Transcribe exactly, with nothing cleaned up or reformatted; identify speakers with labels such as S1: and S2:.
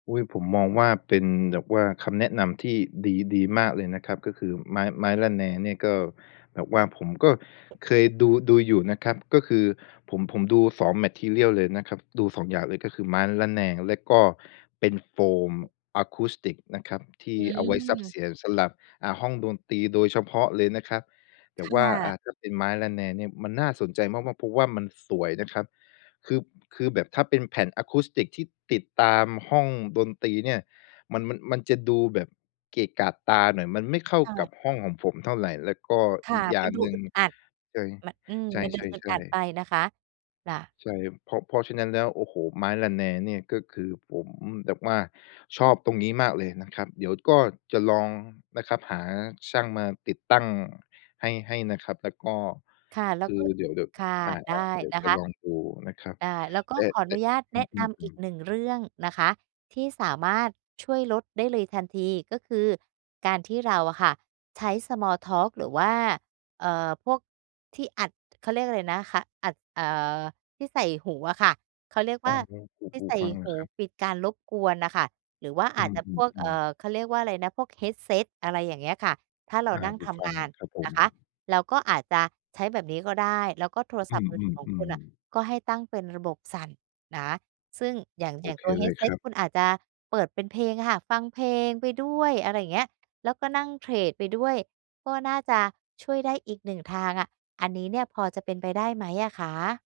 S1: อุ๊ย ผมมองว่า เป็นแบบว่าคำแนะนำที่ดี ดีมากเลยนะครับ ก็คือไม้ ไม้ระแนงเนี่ยก็แบบว่าผมก็เคยดู ดูอยู่นะครับ ก็คือผม ผมดู สอง มาทีเรียล เลยนะครับ ดู สอง อย่างเลย ก็คือไม้ระแนงแล้วก็เป็นโฟมอะคูสติกส์นะครับ ที
S2: อ
S1: ่
S2: ื
S1: เอาไว้ซับเ
S2: ม
S1: สียงสำหรับ อ่า ห้องดนตรีโดยเฉพาะเลยนะครับ แต
S2: ค
S1: ่
S2: ่
S1: ว่า อ่
S2: ะ
S1: า ถ้าเป็นไม้ระแนงเนี่ยมันน่าสนใจมาก ๆ เพราะว่ามันสวยนะครับ คือ คือแบบถ้าเป็นแผ่นอะคูสติกส์ที่ติดตามห้องดนตรีเนี่ย มัน มัน มันจะดูแบบเกะกะตาหน่อย มันไม่เข้า
S2: ค่
S1: ก
S2: ะ
S1: ับห้องของผมเท่าไร แล้วก็
S2: ค่
S1: อี
S2: ะ
S1: กอย
S2: ม
S1: ่า
S2: ัน
S1: ง
S2: ดู
S1: หนึ่
S2: อ
S1: ง
S2: ึดอัด
S1: ใช่
S2: มัน อืม มันด
S1: ใ
S2: ูอึด
S1: ช
S2: อ
S1: ่
S2: ัด
S1: ๆ ๆ
S2: ไปนะคะ จะ
S1: ใช่ เพราะ เพราะฉะนั้นแล้ว โอ้โฮ ไม้ระแนงเนี่ยก็คือผมแบบว่าชอบตรงนี้มากเลยนะครับ เดี๋ยวก็จะลองนะครับ หาช่างมาติดตั้งให้ ให้นะครับแล้วก็
S2: ค่ะ แล้
S1: ค
S2: ว
S1: ือ
S2: ก็
S1: เดี๋ยว เดี๋ยว
S2: ค่ะ
S1: อ่า
S2: ได้
S1: เดี๋ยว
S2: นะ
S1: จ
S2: ค
S1: ะ
S2: ะ
S1: ลองดูนะครับ
S2: อา แล้วก็
S1: แต่
S2: ขออ
S1: แต
S2: น
S1: ่
S2: ุญาต
S1: อ
S2: แ
S1: ื
S2: นะนำอีก
S1: ม ๆ ๆ
S2: หนึ่ง เรื่องนะคะ ที่สามารถช่วยลดได้เลยทันที ก็คือการที่เราอะค่ะ ใช้ Small Talk หรือว่า เอ่อ พวกที่อัด เขาเรียกอะไรนะคะ อัด เอ่อ ที่ใส่หูอะค่ะ เขาเรียก
S1: อ
S2: ว
S1: ๋อ
S2: ่า
S1: หู หู
S2: ที่
S1: หู
S2: ใส่
S1: ฟัง
S2: ห
S1: อะ
S2: ู
S1: ครับ
S2: ปิดการรบกวนน่ะค่ะ หรือว่าอ
S1: อื
S2: าจจะพวก เอ่
S1: อ ๆ ๆ
S2: อ เขาเรียกว่าอะไรนะ พวก Headset อะไรอย่างเงี้ยค่ะ ถ้าเรา
S1: อา
S2: นั่ง
S1: หู
S2: ท
S1: ฟ
S2: ำ
S1: ั
S2: ง
S1: ง
S2: า
S1: อ
S2: น
S1: ะครับผ
S2: นะ
S1: ม
S2: คะ เราก็อาจจะใช้แบบนี้ก็ได้ แล้วก็โทร
S1: อ
S2: ศ
S1: ื
S2: ัพท์มือถือของคุณ
S1: อ
S2: น่ะ
S1: ๆ ๆ
S2: ก็ให้ตั้งเป็นระบบสั่นนะ ซึ่งอย่าง
S1: โ
S2: อ
S1: อ
S2: ย่าง
S1: เค
S2: ตัว
S1: เลยค
S2: Headset
S1: รับ
S2: คุณอาจจะเปิดเป็นเพลงอะค่ะ ฟังเพลงไปด้วย อะไรเงี้ย แล้วก็นั่งเทรดไปด้วย ก็น่าจะช่วยได้อีก หนึ่ง ทางอะ อันนี้เนี่ยพอจะเป็นไปได้ไหมอะคะ?